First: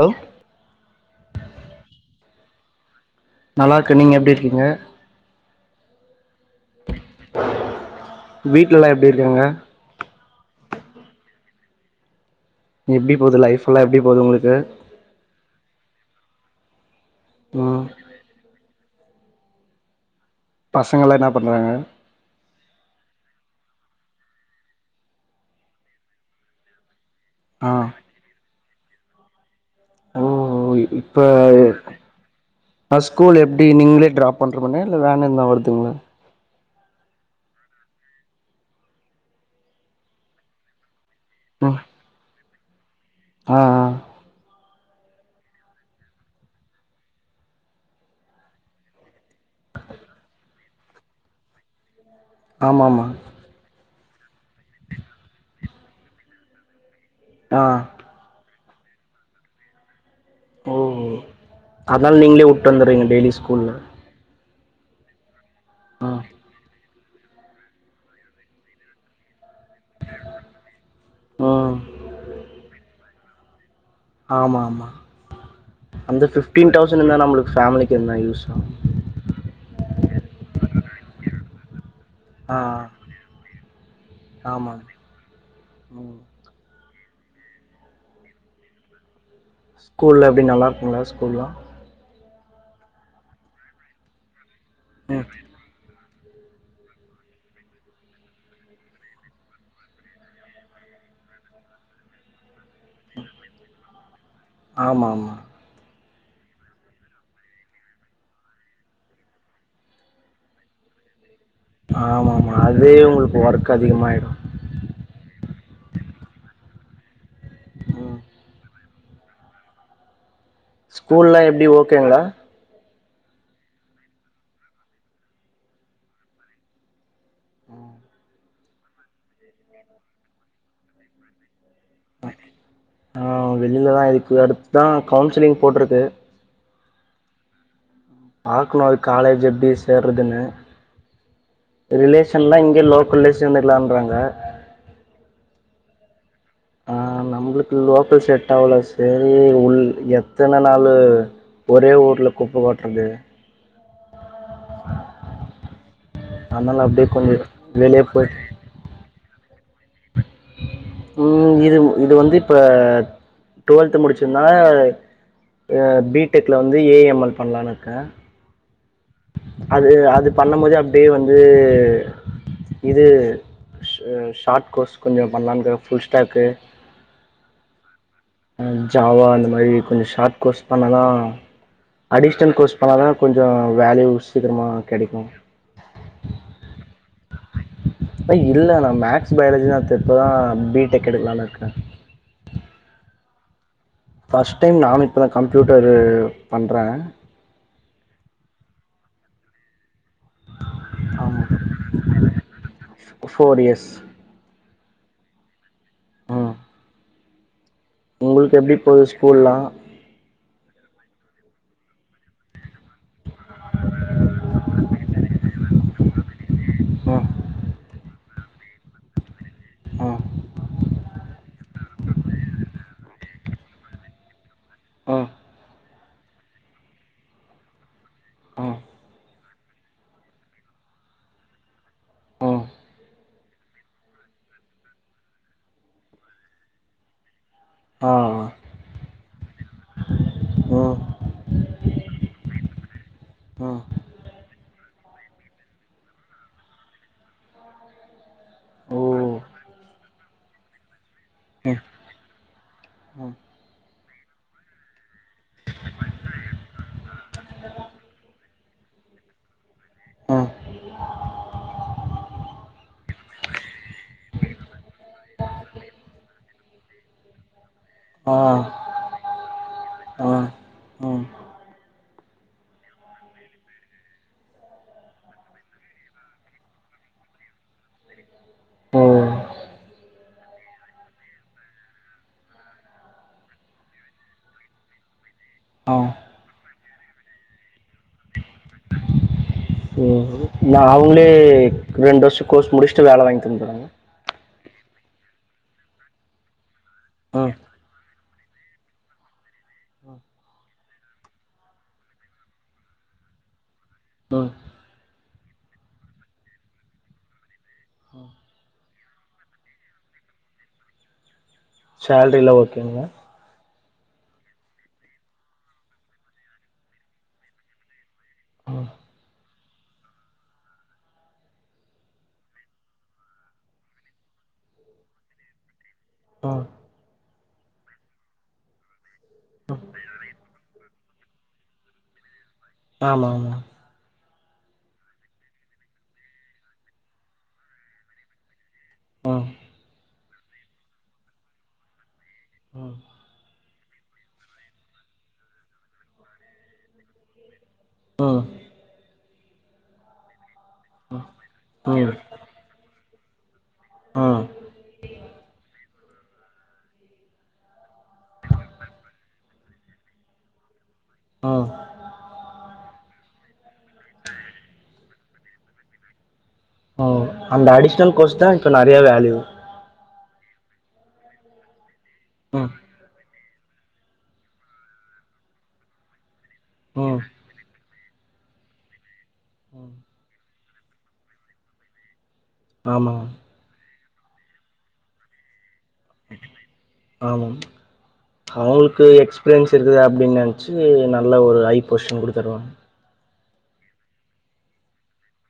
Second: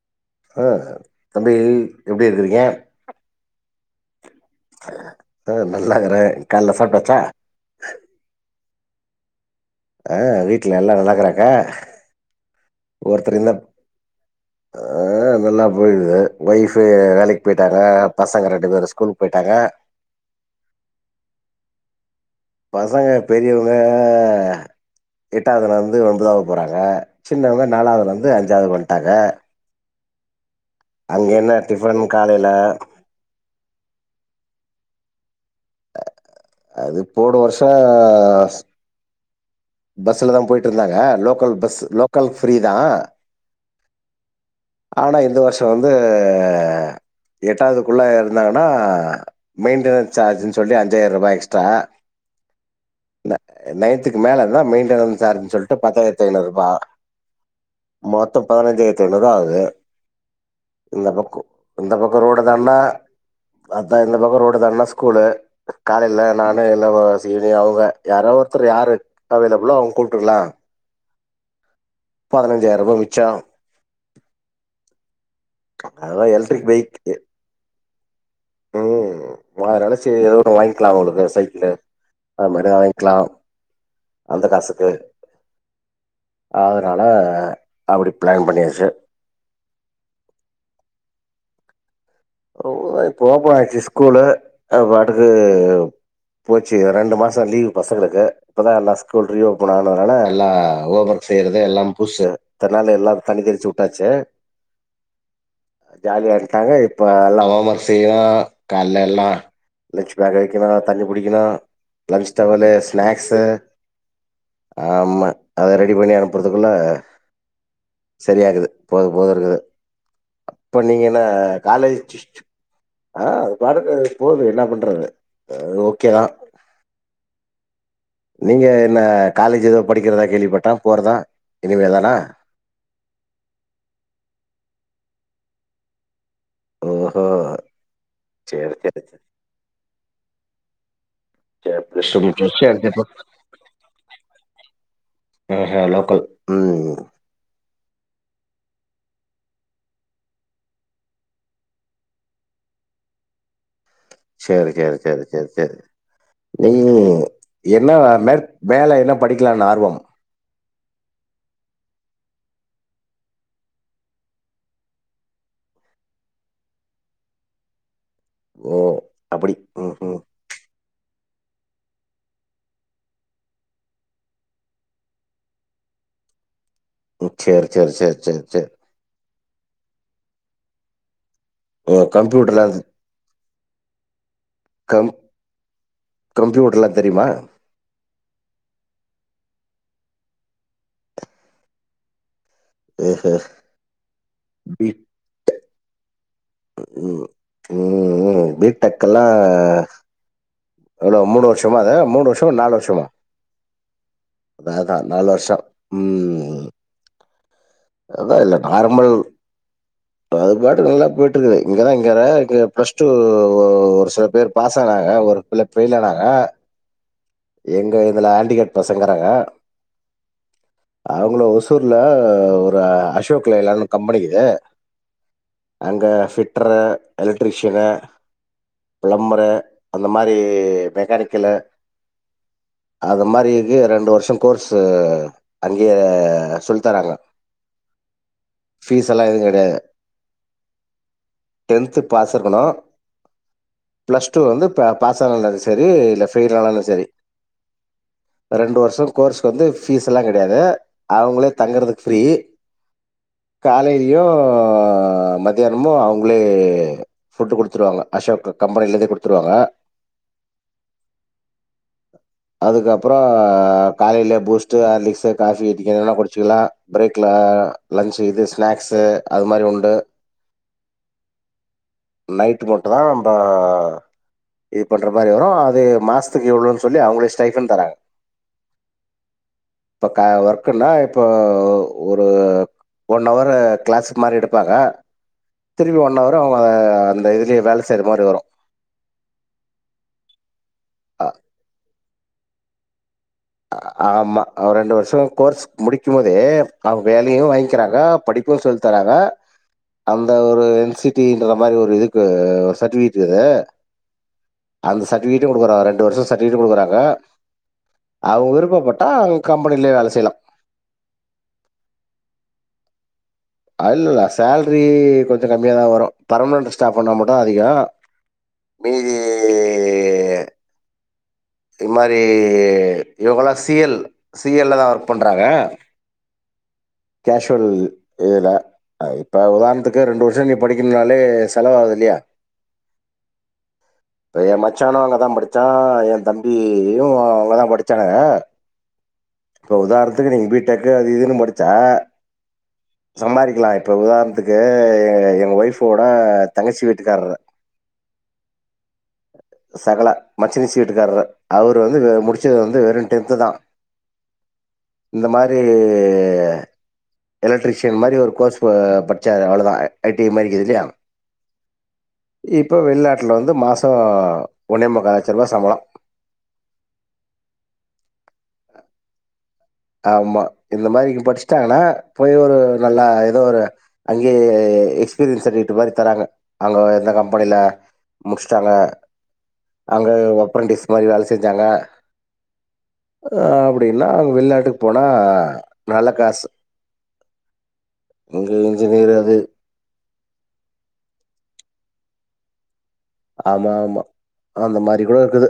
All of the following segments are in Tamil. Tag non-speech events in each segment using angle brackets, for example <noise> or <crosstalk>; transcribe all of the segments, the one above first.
ஹலோ ஆஹ தம்பி எப்படி இருக்கறீங்க நல்லா இருக்கே நீங்க எப்படி இருக்கீங்க நல்லா இருக்கறே கால்ல சாப்ட்டாச்சா வீட்லலா எப்டி இருக்காங்க ஆ வீட்ல எல்லா நல்லாக்குறாங்க எப்டி போது லைஃபுலா எப்டி போது உங்களுக் அ நல்லா போயிடுது ஒய்ஃபு வேலைக்கு போயிட்டாங்க ம் பசங்க ரெண்டு பேரு ஸ்கூல் போய்ட்டாங்க பசங்கலா என்ன பண்றாங்க பசங்க பெரியவ்ங்க எட்டாவ்துலருந்து ஒம்பதாவ்து போறாங்க சின்னவ்ங்க ஆ நாலாவ்துலருந்து அஞ்சாவ்து வந்ட்டாங்க ஓ இப்ப அங்க என்ன டிஃபன் காலைல? ஆ ஸ்கூல் எப்டி நீங்ளே ட்ராப் பண்றமானே இல்ல வேன் எதுனா வருதுங்ளா அது போன வர்ஷோ பஸ்ல தா போயிட்ருந்தாங்க லோக்கல் ம் பஸ்சு லோக்கல் ஃப்ரீதா ஆ ஆ ஆனா இந்த வர்ஷ வந்து எட்டாவ்துக்குள்ள இருந்தாங்கனா மெயின்டெனன்ஸ் சார்ஜுன் சொல்லி அஞ்சாயிர்ரூபா எக்ஸ்ட்ரா ஆமாம்மா துக்கு மேலே தா மெயின்டெனன்ஸ் ஜார்ஜுன் சொல்ட்டு பத்தாயிரத்தி ஐநூறுபா ஆ மொத்த பதினஞ்சாய்ரத்தி ஐநூறுவா ஆகுது ஓ இந்த பக்கோ இந்த அதனால பக்க ரோடு நீங்களே வுட்டு தான்னா வந்துடுறீங்க டெய்லி ஸ்கூல்ல பாத்தா இந்த பக்க ரோட் இது நம்ம ஸ்கூலு ஆ காலைல நானு என்னோட சீனியர் அவ்க யாரோ ஒர்த்தரு யாரு அவைலபிள்னா அவ்ங்க கூப்ட்டுக்லா ம் பதுனஞ்சாயிர ரூபா மிச்சாகு ஆமாம்மா அந்த அதெல்லாம் எலக்ட்ரிக் ஃபிஃப்டீன் பைக் தௌசண்ட் இருந்தா நம்மளுக்கு ஃபேம்லிக்கு எதுன்ன யூஸ் ஆ வா நெனச்சது எதோ ஒன்னு வாய்ங்க்லா அவ்ங்களுக்கு சைக்கிளு அது ஆ மாரி எதா வாய்ங்க்லா ஆமா ம் அதனால அப்டி பிளான் பண்ணியாச்சு ஸ்கூல்ல எப்டி நல்லா இருக்குங்ளா ஸ்கூல்லா ம் இப்ப ஓப்பன் ஆயிருச்சு ஸ்கூலு ம் அதுபாட்டுக்கு போச்சுங்க ரெண்டு மாச லீவு பசங்களுக்கு இப்பதா எல்லா ஸ்கூல் ரீஓப்பன் ஆனதுனால எல்லா எதோ ஒர்க் செய்யறது எல்லா புதுசு இத்தன் நாள்ல எல்லாரு தண்ணி தெளிச்சு வுட்டாச்சு ஆமா ஆமா ஜாலியாயிருகாங்க இரு இப்ப எல்லா ஓம்மர்க் செய்யணு கால்ல எல்லா லன்ட்சு பேக் வைக்கணு தண்ணி புடிக்கணு லஞ்ச் ஆமா ஆமா டவளு அதுவே உங்களுக்கு ஸ்நாக்ஸு ஒர்க் அதிகமாயிடு ஆமா அத ரெடி பண்ணி அனுப்புறதுக்குள்ள ம் செரியாகுது போக போக இருக்குது ஸ்கூல்லா எப்டி ஓப் அச்சச்சோ ஆ அதுபாட்டுக்கு பேகுது என்ன பண்றது அ ஓகேதா நீங்க என்ன காலேஜ் எதோ படிக்கிறதா கேள்விப்பட்டே போறதா இனிமே தானா ஆ வெளிலதா இதுக்கு அடுத்துதா கவுன்சிலிங் போட்டிருக்கு ஓஹோ சரி பாக்கணு அது சரி சரி காலேஜ் எப்டி சேர்றதுன்னு ரிலேஷன்லா இங்கே சேர் <unintelligible> லோக்கல்லே சேந்துக்கலான்றாங்க ஆஹ லோக்கல் ஆ ம் நம்மளுக்கு லோக்கல் செட்டாவ்ல சேரி உள் எத்தன நாளு ஒரே ஊர்ல குப்ப கொட்றது சரி சரி சரி சரி சரி நீ அதனால அப்டியே கொஞ்ச என்னா வெளிய வ போய்ட்டு மேல் மேல என்ன படிக்கலான்னு ஆர்வம் ம் இது இது வந்து இப்ப டுவெல்த்து முடிச்சிருந்தா அ பி டெக்ல வந்து ஏ எம் எல் பண்ணலானு இருக்கே ஓ அப்படி அது ம் ம் அது பண்ணும் போதே அப்படியே வந்து இது ஷார்ட் கோர்ஸ் கொஞ்சம் பல்லாண்டு ஃபுல் ஸ்டாக் சரி சரி சரி சரி சரி ஹ் ஜாவா இந்தந்த மாதிரி கொஞ்சம் ஷார்ட் கோஸ்ட் பண்ணலாம் ஓ அடிஷனல் கம்ப்யூட்டர்லாம் கோர்ஸ் பண்ணாதானே கொஞ்சம் வேல்யூ சீக்கிரமா கம் கிடைக்கும் கம்ப்யூட்டர்லாம் தெரியுமா இல்லை நான் மேக்ஸ் பயாலஜி தான் திருப்பதான் பிடெக் எடுக்கலாம்னு இருக்கேன் <inaudible> ஃபர்ஸ்ட் டைம் ம் நானும் இப்போதான் கம்ப்யூட்டரு பண்றேன் உம் உம் வீட்டுக்க எல்லாம் எவ்வளவு மூணு வருஷமா அதான் மூணு வருஷம் நாலு வருஷம் சரிஸ் அதாவதான் நாலு வருஷம் உம் அதான் இல்ல உங்களுக்கு எப்டி போது நார்மல் ஸ்கூல்லா அது பாட்டு நல்லா போயிட்டு இருக்குது இங்கதான் இங்க இங்க பிளஸ் டூ ஒரு சில பேர் பாஸ் ஆனாங்க ஒரு புள்ள போயலனாங்க வ இதுல ஆண்டிகேட் பசங்கறாங்க ம் அவங்கள ஒருச புத்தூர்ல ஒரு அசோக்லேலான கம்பெனிக்குது ஆ அங்க ஃபிட்டரு எலக்ட்ரிஷியனு ம் பிளம்பரு அந்த மாதிரி மெக்கானிக்கல ம் அது மாதிரிக்கு ரெண்டு வருஷம் கோர்ஸு அங்கேய சொல்லி தராங்க ஆஹ பீஸ் எல்லாம் எது கிடையாது டென்து பாஸ் இருக்கணும் பிளஸ் டூ வந்து பா பாஸ் ஆனனும் சரி இல்ல யில் ஆனானும் சரி ரெண்டு வருஷம் ஓ கோர்ஸு வந்து ஃபீஸ் எல்லாம் கிடையாது அவங்களே ம் தங்குறதுக்கு ஃப்ரீ ம் காலையிலயும் மத்தியானமும் அவங்களே புட்டு் குடுத்துருவாங்க அசோக் கம்பெனிலந்தே குடுத்துருவாங்க ம் அதுக்கப்புறம் காலையில பூஸ்ட் ஹார்லிக்ஸ் காபி குடிச்சிக்கலாம் பிரேக் இது ஸ்நாக்ஸ் அது மாதிரி ஒ ஆஹ் உம் நைட்டு் மட்டும் தான் நம்ம இது பண்ற மாதிரி வரும் அது மாசத்துக்கு எவ்வளவுன்னு சொல்லி அவங்கள ஸ்டைபன் தராங்க ஓ இப்ப க ஒர்க்குன்னா இப்போ ஒரு ஒன் ஹவரு கிளாஸுக்கு மாதிரி எடுப் பாங்களா ஆ திருப்பி ஒன் ஹவரு அவுங்க அஹ் அந்த இதுலயே வேலை செய்ற மாரி வரும் உம் நான் அ அவுங்களே ரெண்டு வருஷம் கோர்ஸ் முடிச்சுட்டு வேலை வாங்கி தந்துறாங்க அஹ் ஆமா அவர் ரெண்டு வருஷம் கோர்ஸ் முடிக்கும் போதே அவுங்க வேலையும் ம் வாங்கிக்கிறாங்க படிப்பும் சொல்லித்தராங்க அந்த ஒரு என்சி தீன்டுற மாதிரி ஒரு இதுக்கு ஒரு சர்டிபிகேட்டு அது ம் அந்த சர்ட்டிவி தி குடுக்குறான் ரெண்டு வருஷம் சர்டிபிகேட் கொடுக்குறாங்க அவுங்க விருப்பப்பட் அஹ் கம்பெனிலயே வேலை செய்யலாம் சேலரி எல்லாம் ஓகேங்களா இல்லை இல்லை சேல்ரி கொஞ்சம் கம்மியாதான் வரும் பர்மனன்ட் ஸ்டாப் ஆனா மட்டும் அதிகம் ம் நீயியியியியி இது மாதிரி இவங்கல்லாம் சி எல் சி எல் லதான் ஒர்க் பண்றாங்க அஹ் கேஷுவல் இதுல இப்போ ம் உதாரணத்துக்கு ரெண்டு வருஷம் நீ படிக் கினாலே செலவு ஆகுது இல்லையா ஆமா ஆமா இப்ப என் மச்சானும் அங்கதான் படிச்சான் என் தம்பியும் அங்கதான் படிச்சானுக ம் இப்ப உதாரணத்துக்கு நீங்க பீ டெக்கு அது இதுன்னு படிச்சா ம் ம் சம்பாறிக்கலாம் இப்ப உதாரணத்துக்கு எங்க எங்க ஒய்ஃப்வோட தங்கச்சி வீட்டுக்கார்ரர் உம் சகலை மச்சினிச்சி வீட்டுக்காரரர் அவர் வந்து ம் முடிச்சது வந்து வெறும் டென்த்து தான் இந்த மாதிரி எலக்ட்ரிஷியன் மாதிரி ஒரு கோர்ஸ் படிச்சாரு அவ்வளவுதான் ஐடி மாதிரி இருக்குது இல்லையா ம் இப்போ வெளிநாட்டில வந் ந்து மாசம் ஒன்னே முக்கா லட்சம் ரூபாய் சம்பளம் அந்த அடிஷ்னல் கோர்ஸ் தான் இப்ப நிறையா வேல்யூ ஆமா இந்த மாதிரி படிச்சிட்டாங்கன்னா போய் ஒரு ம் நல்லா இ எதோ ஒரு அங்கேயே எக்ஸ்பீரியன்ஸ் சர்டிபிகேட் மாதிரி தராங்க அவுங்க அந்த ம் கம்பெனில முடிச்சிட்டாங்க அங்கயே ஒப்ரன்டிஸ் மாதிரி வேலை செஞ்சாங்க ஆமா அப்படின்னா அவுங்க வெளிநாட்டுக்கு போனா நல்ல காசு ஆமா இங்க அவுங்களுக்கு இன்ஜினியர் அது. எக்ஸ்பீரியன்ஸ் இருக்குது அப்படின்னு நினைச்சு நல்ல ஒரு ஐ பொசிஷன் கூட தருவாங்க ஆமா ஆமா அந்த மாதிரி கூட இருக்குது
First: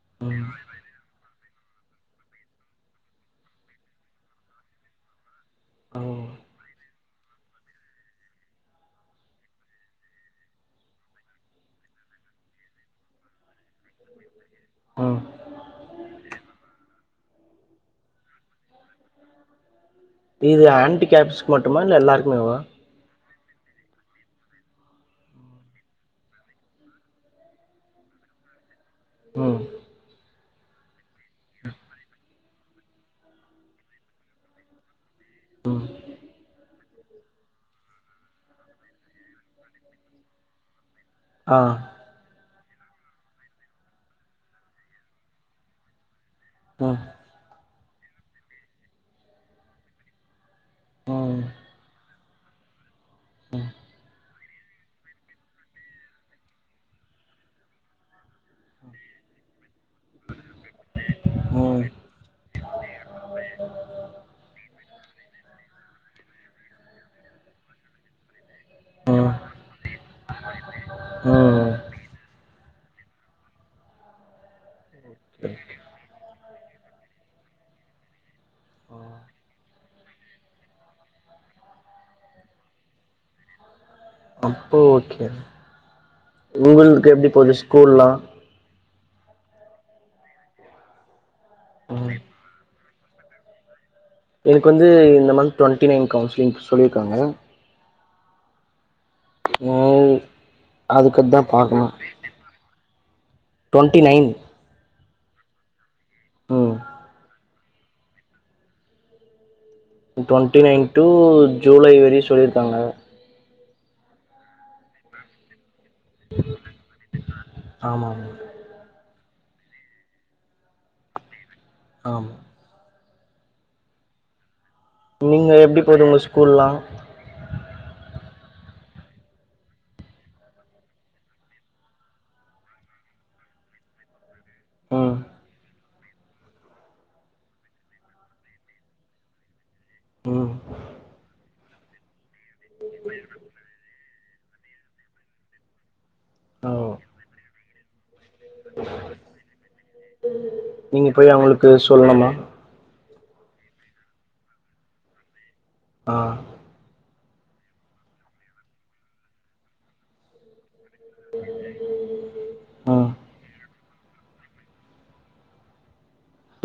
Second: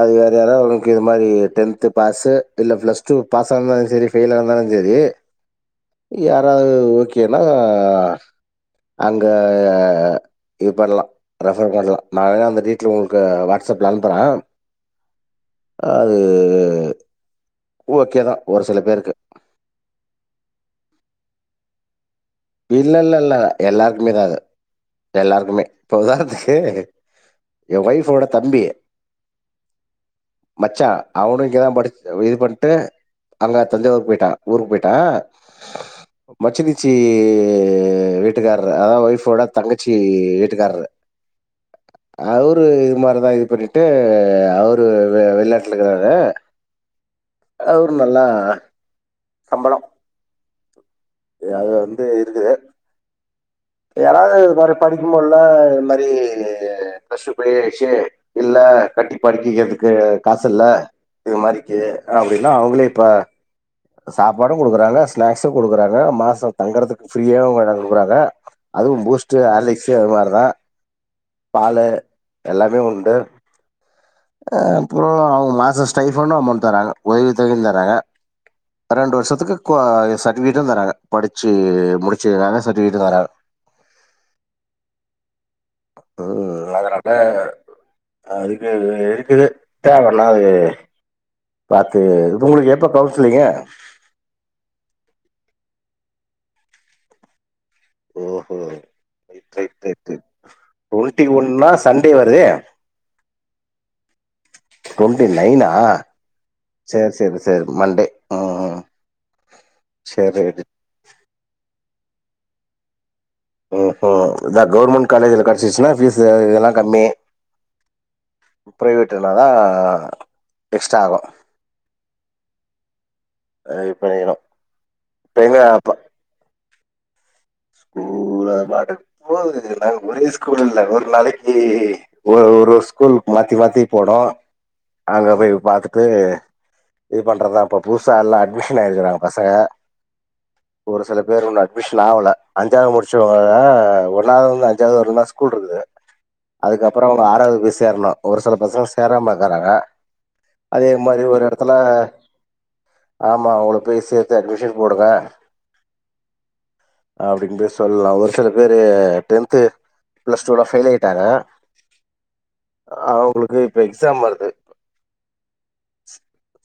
அது வேற யாராவது அவனுக்கு இது மாதிரி டென்த்து பாஸு இல்ல பிளஸ் டூ பாஸ்ஸா இந்தாலும் சரி ஃபெயில்லா இருந்தாலும் செரி ம் யாராவது ஓ கேனா அங்கே இது பண்ணலாம் ரெஃபர் பண்ணலாம் நான் வேணா அந்த டீட்டெய்லு உங்களுக்கு வாட்ஸ்அப்ல அனுப்புறேன் ம் அது ஓகேதான் ஒரு சில பேருக்கு இது ஆன்டி கேப்ஸ்சுக்கு மட்டுமா இல்லை எல்லாருக் இல்லை இல்லை இல்லை எல்லாருக்குமே தான் அது எல்லாருக்குமே இப்போ உதாரணத்துக்கு என் ஒய்ஃப்வோட தம்பி உம் மச்சான் அவனும் இங்கதான் படிச் அஹ் இது படி ட்டு அங்க தஞ்சாவூருக்கு போயிட்டான் ஊருக்கு போயிட்டான் மச்சினிச்சி இஇஇஇஇஇ வீட்டுக்காரர் அதான் ஒய்ஃப்வோட தங்கச்சி வீட்டுக்காரரு அஹ் இப்ப இது மாதிரிதான் இது பண்ணிட்டு அவரு வெளி நாட்டுல இருக்கிறாரு ஆ ஒரு நல்லா சம்பளம் ம் அது வந்து இருக்குது யாராவது இந்த மாரி படிக்கமுடியில்ல இந்த மாரி ப்ளஸ் டூ பெயில் ஆயிடுச்சு இல்ல கட்டி படிக்க வைக்கிறதுக்கு காசு இல்ல இது மாதிரிக்கு ம் அப்படின்னா அவங்களே இப்ப சாப்பாடும் குடுக்குறாங்க ஸ்நாக்ஸும் குடுக்குறாங்க மாசம் தங்கறதுக்கு ஃப்ரீயா எடம் குடுக்குறாங்க அதுவும் பூஸ்ட் ம் ஹார்லிக்ஸ் அது மாரிதான் ம் பால் எல்லா உண்டு ஆஹ் அப்புறம் அவங்க மாதம் ஸ்டைஃபன்னும் அமௌண்ட் தராங்க உதவி தொகையும் தராங்க ரெண்டு வருஷத்துக்கு சர்டிவிகேட்டும் தராங்க படிச்சு முடிச்சதுக்கான சர்டிவிகேட்ம் தராங்க அப்போ ஓகே உம் அதனாட உங்களுக்கு எப்டி போது ஸ்கூல்லா அதுக்கு இருக்குது தேவனா அது பாத்து ம் உங்களுக்கு எப்ப கவுன்சிலிங்கு எனக்கு வந்து இந்த மந்த் டுவெண்ட்டி நைன் கவுன்சிலிங் சொல்லியிருக்காங்க ஓஹோ சேர் சேர் ம் சேர் டுவெண்ட்டி அதுக்கு தா ஒன்னா பாக்கணு சண்டே வருதே டுவெண்ட்டி நைன் டுவெண்ட்டி நைனா ம் சேரி சேரி சேரி மண்டே ம் சேரி டுவெண்ட்டி நைன் டூ ஜூலை வரயும் சொல்லியிருக்காங்க ஹம் ஹம் இதான் கவர்மெண்ட் காலேஜ்ல கிடைச்சிச்சுன்னா ஃபீஸ் இதெல்லாம் கம்மி ஆமாம் பிரைவேட்ன தான் எக்ஸ்ட்ரா ஆகும் ஆம் அஹ் இப்ப நீணும் நீங்க எப்படி போது உங்க ஸ்கூல்லாம் ஸ்கூ அத பாட்டுக்கு போது நாங்கஒரே ஸ்கூல் இல்ல ஒரு நாளைக்கு ஒரு ஒரு ஸ்கூல் மாத்தி மாத்தி போனும் ம் அங்க போய் பாத்து இது இது பண்றதுதான் இப்ப புதுசா எல்லாம் அட்மிஷன் ஆயிருக்கறாங்க பசங்க ம் ஒரு சில பேரு இன்னும் அட்மிஷன் ஆகல அஞ்சாவது முடிச்சவங்க ஒன்னாவதுல இருந்து அஞ்சாவது வரயும்தான் ஸ்கூல் இருக்குது ஓ அதுக்கப்பறம் அவங்க ஆறாவது போய் சேரணும் ஒரு சில பசங்க சேராமா இருக்கறாங்க அதே நீங்க மாரி போய் ஒரு அவங்களுக்கு எடத்துல சொல்லணுமா ஆமாம் உங்கள போய் சேத்து அட்மிஷன் போடுங்க ஆஹ் அப்படின்னு போய் சொல்லலாம் ஒரு சில பேரு டென்த் பிளஸ் டூ ல ஃபெயில் ஆயிட்டாங்க ஹ ம் உங்களுக்கு இப்ப எக்ஸாம் வருது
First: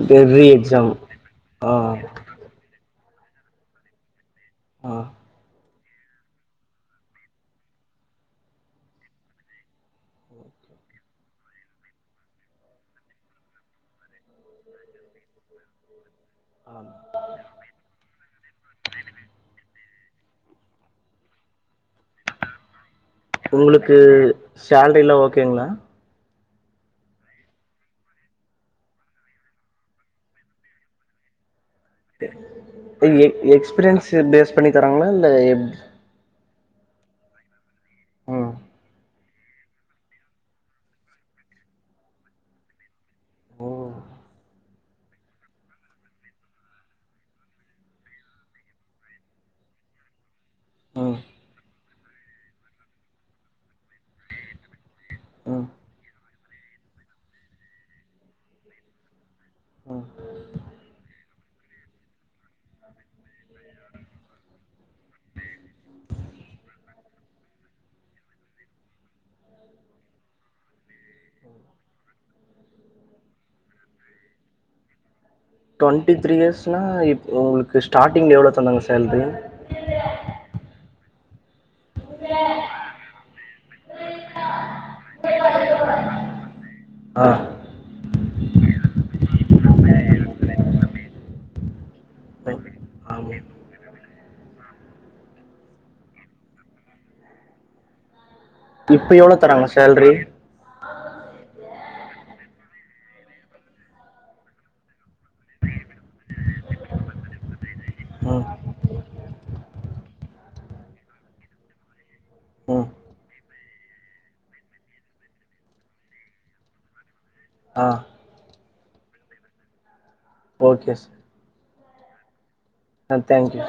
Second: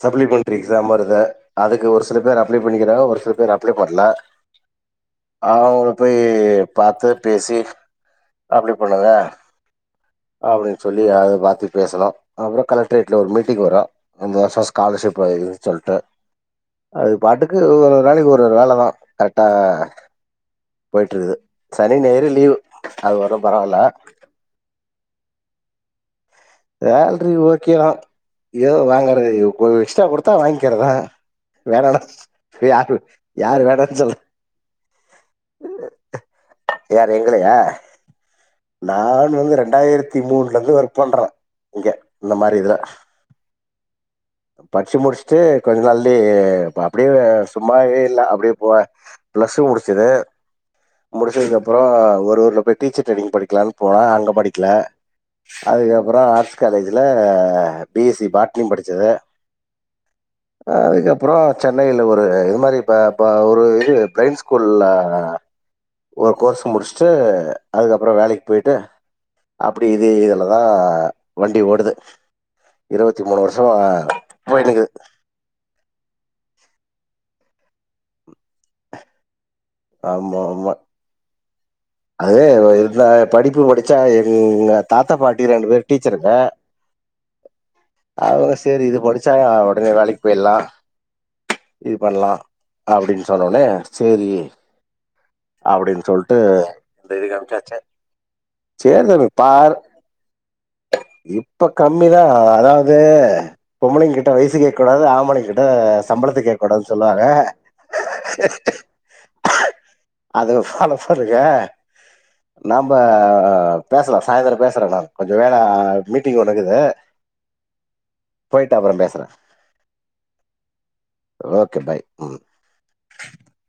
இது ரீ சப்ளிமெண்டரி எக்ஸாம் வருது ஆ அதுக்கு ஒரு சில பேர் அப்ளை பண்ணிக்கிறாங்க ஒரு சி ல பேர் அப்ளை பண்ணல ஆஹ் அவங்கள போய் பாத்து பேசி அப்படி பண்ணுங்க அப்படின்னு சொல்லி அத பத்தி பேசனும் அப்பறம் கலெக்ட்ரேட்ல ஒரு மீட்டிங் வரும் அந்த <unintelligible> கால பிரெஷ் அப் ஆயிருக்கு சொல்லிட்டு அது பாட்டுக்கு ஒரு நாளைக்கு ஒரு ஒரு வேலதான் கரெக்டா போய்ட்டு இருக்குது சனி ஞாயிறு லீவ் அது வரயும் பரவால உங்களுக்கு சேலரிலா ஓகேங்களா சேலரி ஓகே தான் ஏதோ வாங்கற எஸ்ட்டா கொடுத்தா வாங்கிக்கறதான் வேணன யாரு எ யாரு வேணன்னு எக்ஸ்பீரியன்ஸ் சொல்ல பேஸ் பண்ணி தராங்களா இல்ல எப்டி யரு எங்கலையா ம் நான் வந்து ரெண்டாயிரத்தி மூணுல இருந்து ஒர்க் பண்றோம் இங்க இந்த மாரி இதுல ஓ படிச்சு முடிச்சுட்டு கொஞ்ச நாள்லே அப்படியே சும்மாவே இல் அப்படியே போ பிளஸ் டு முடுச்சது ம் முடிச்சதுக்குப்புறம் ஒரு ஊர்ல போய் டீச்சர் ட்ரரைனிங் படிக்கலான்னு போனா அங்க படிக்கல ம் அதுக்கப்புறம் ஆர்ட்ஸ் காலேஜ்ல பிஎஸ்சி பாட்னி படிச்சது ம் அதுக்கப்புறம் சென்னையில ஒரு இது மாரி இப்ப ஒரு இது ப்ரைண்ட ஸ்கூல்ல ஒரு கோர்ஸ் முடிச்சுட்டு அதுக்கப்புறம் வேலைக்கு போயிட்டு அப்படி இது இதுலதான் வண்டி ஓடுது இருபத்தி மூணு வருஷம் ஆஹ் போயிட் இருக்குது ட்வெண்ட்டி த்ரீ இயர்ஸ்னா இ உங்களுக்கு ஸ்டார்ட்டிங்ல எவ்வளோ தந்தாங்க சேலரி ஆமா ஆமா அதே இருந்தா படிப்பு முடிச்சா எங்க தாத்தா பாட்டி ரெண்டு பேரு டீச்சருங்க ஆ அவங்க சரி இது படிச்சா உடனே வேலைக்கு போயிடலாம் இது பண்ணலாம் அப்படின்னு ஆமா சொன்னோனே சரி அப்படின்னு சொல்லிட்டு இந்த இது காமிச்சாச்சே சரி இப்போ தம்பி எவ்வளோ தராங்க பார் சேல்ரி இப்ப கம்மிதான் அதாவது பொம்பலைங்கிட்ட கிட்ட வயசு கேட்க கூடாது ஆமணி கிட்ட சம்ப பத்து கேடக்க கூடனு சொல்லுவாங்க ம் அது பாலோப் பண்ணுங்க ம் நாம பேசலாம் சாயந்தரம் பேசுறேன் நான் கொஞ்சம் வேலை மீட்டிங் ஒண்ணுக்குது ஆஹ போயிட்டு அப்புறம் பேசுறேன் ஓகே பாய் உம் ஆஹ தேங்க்யூ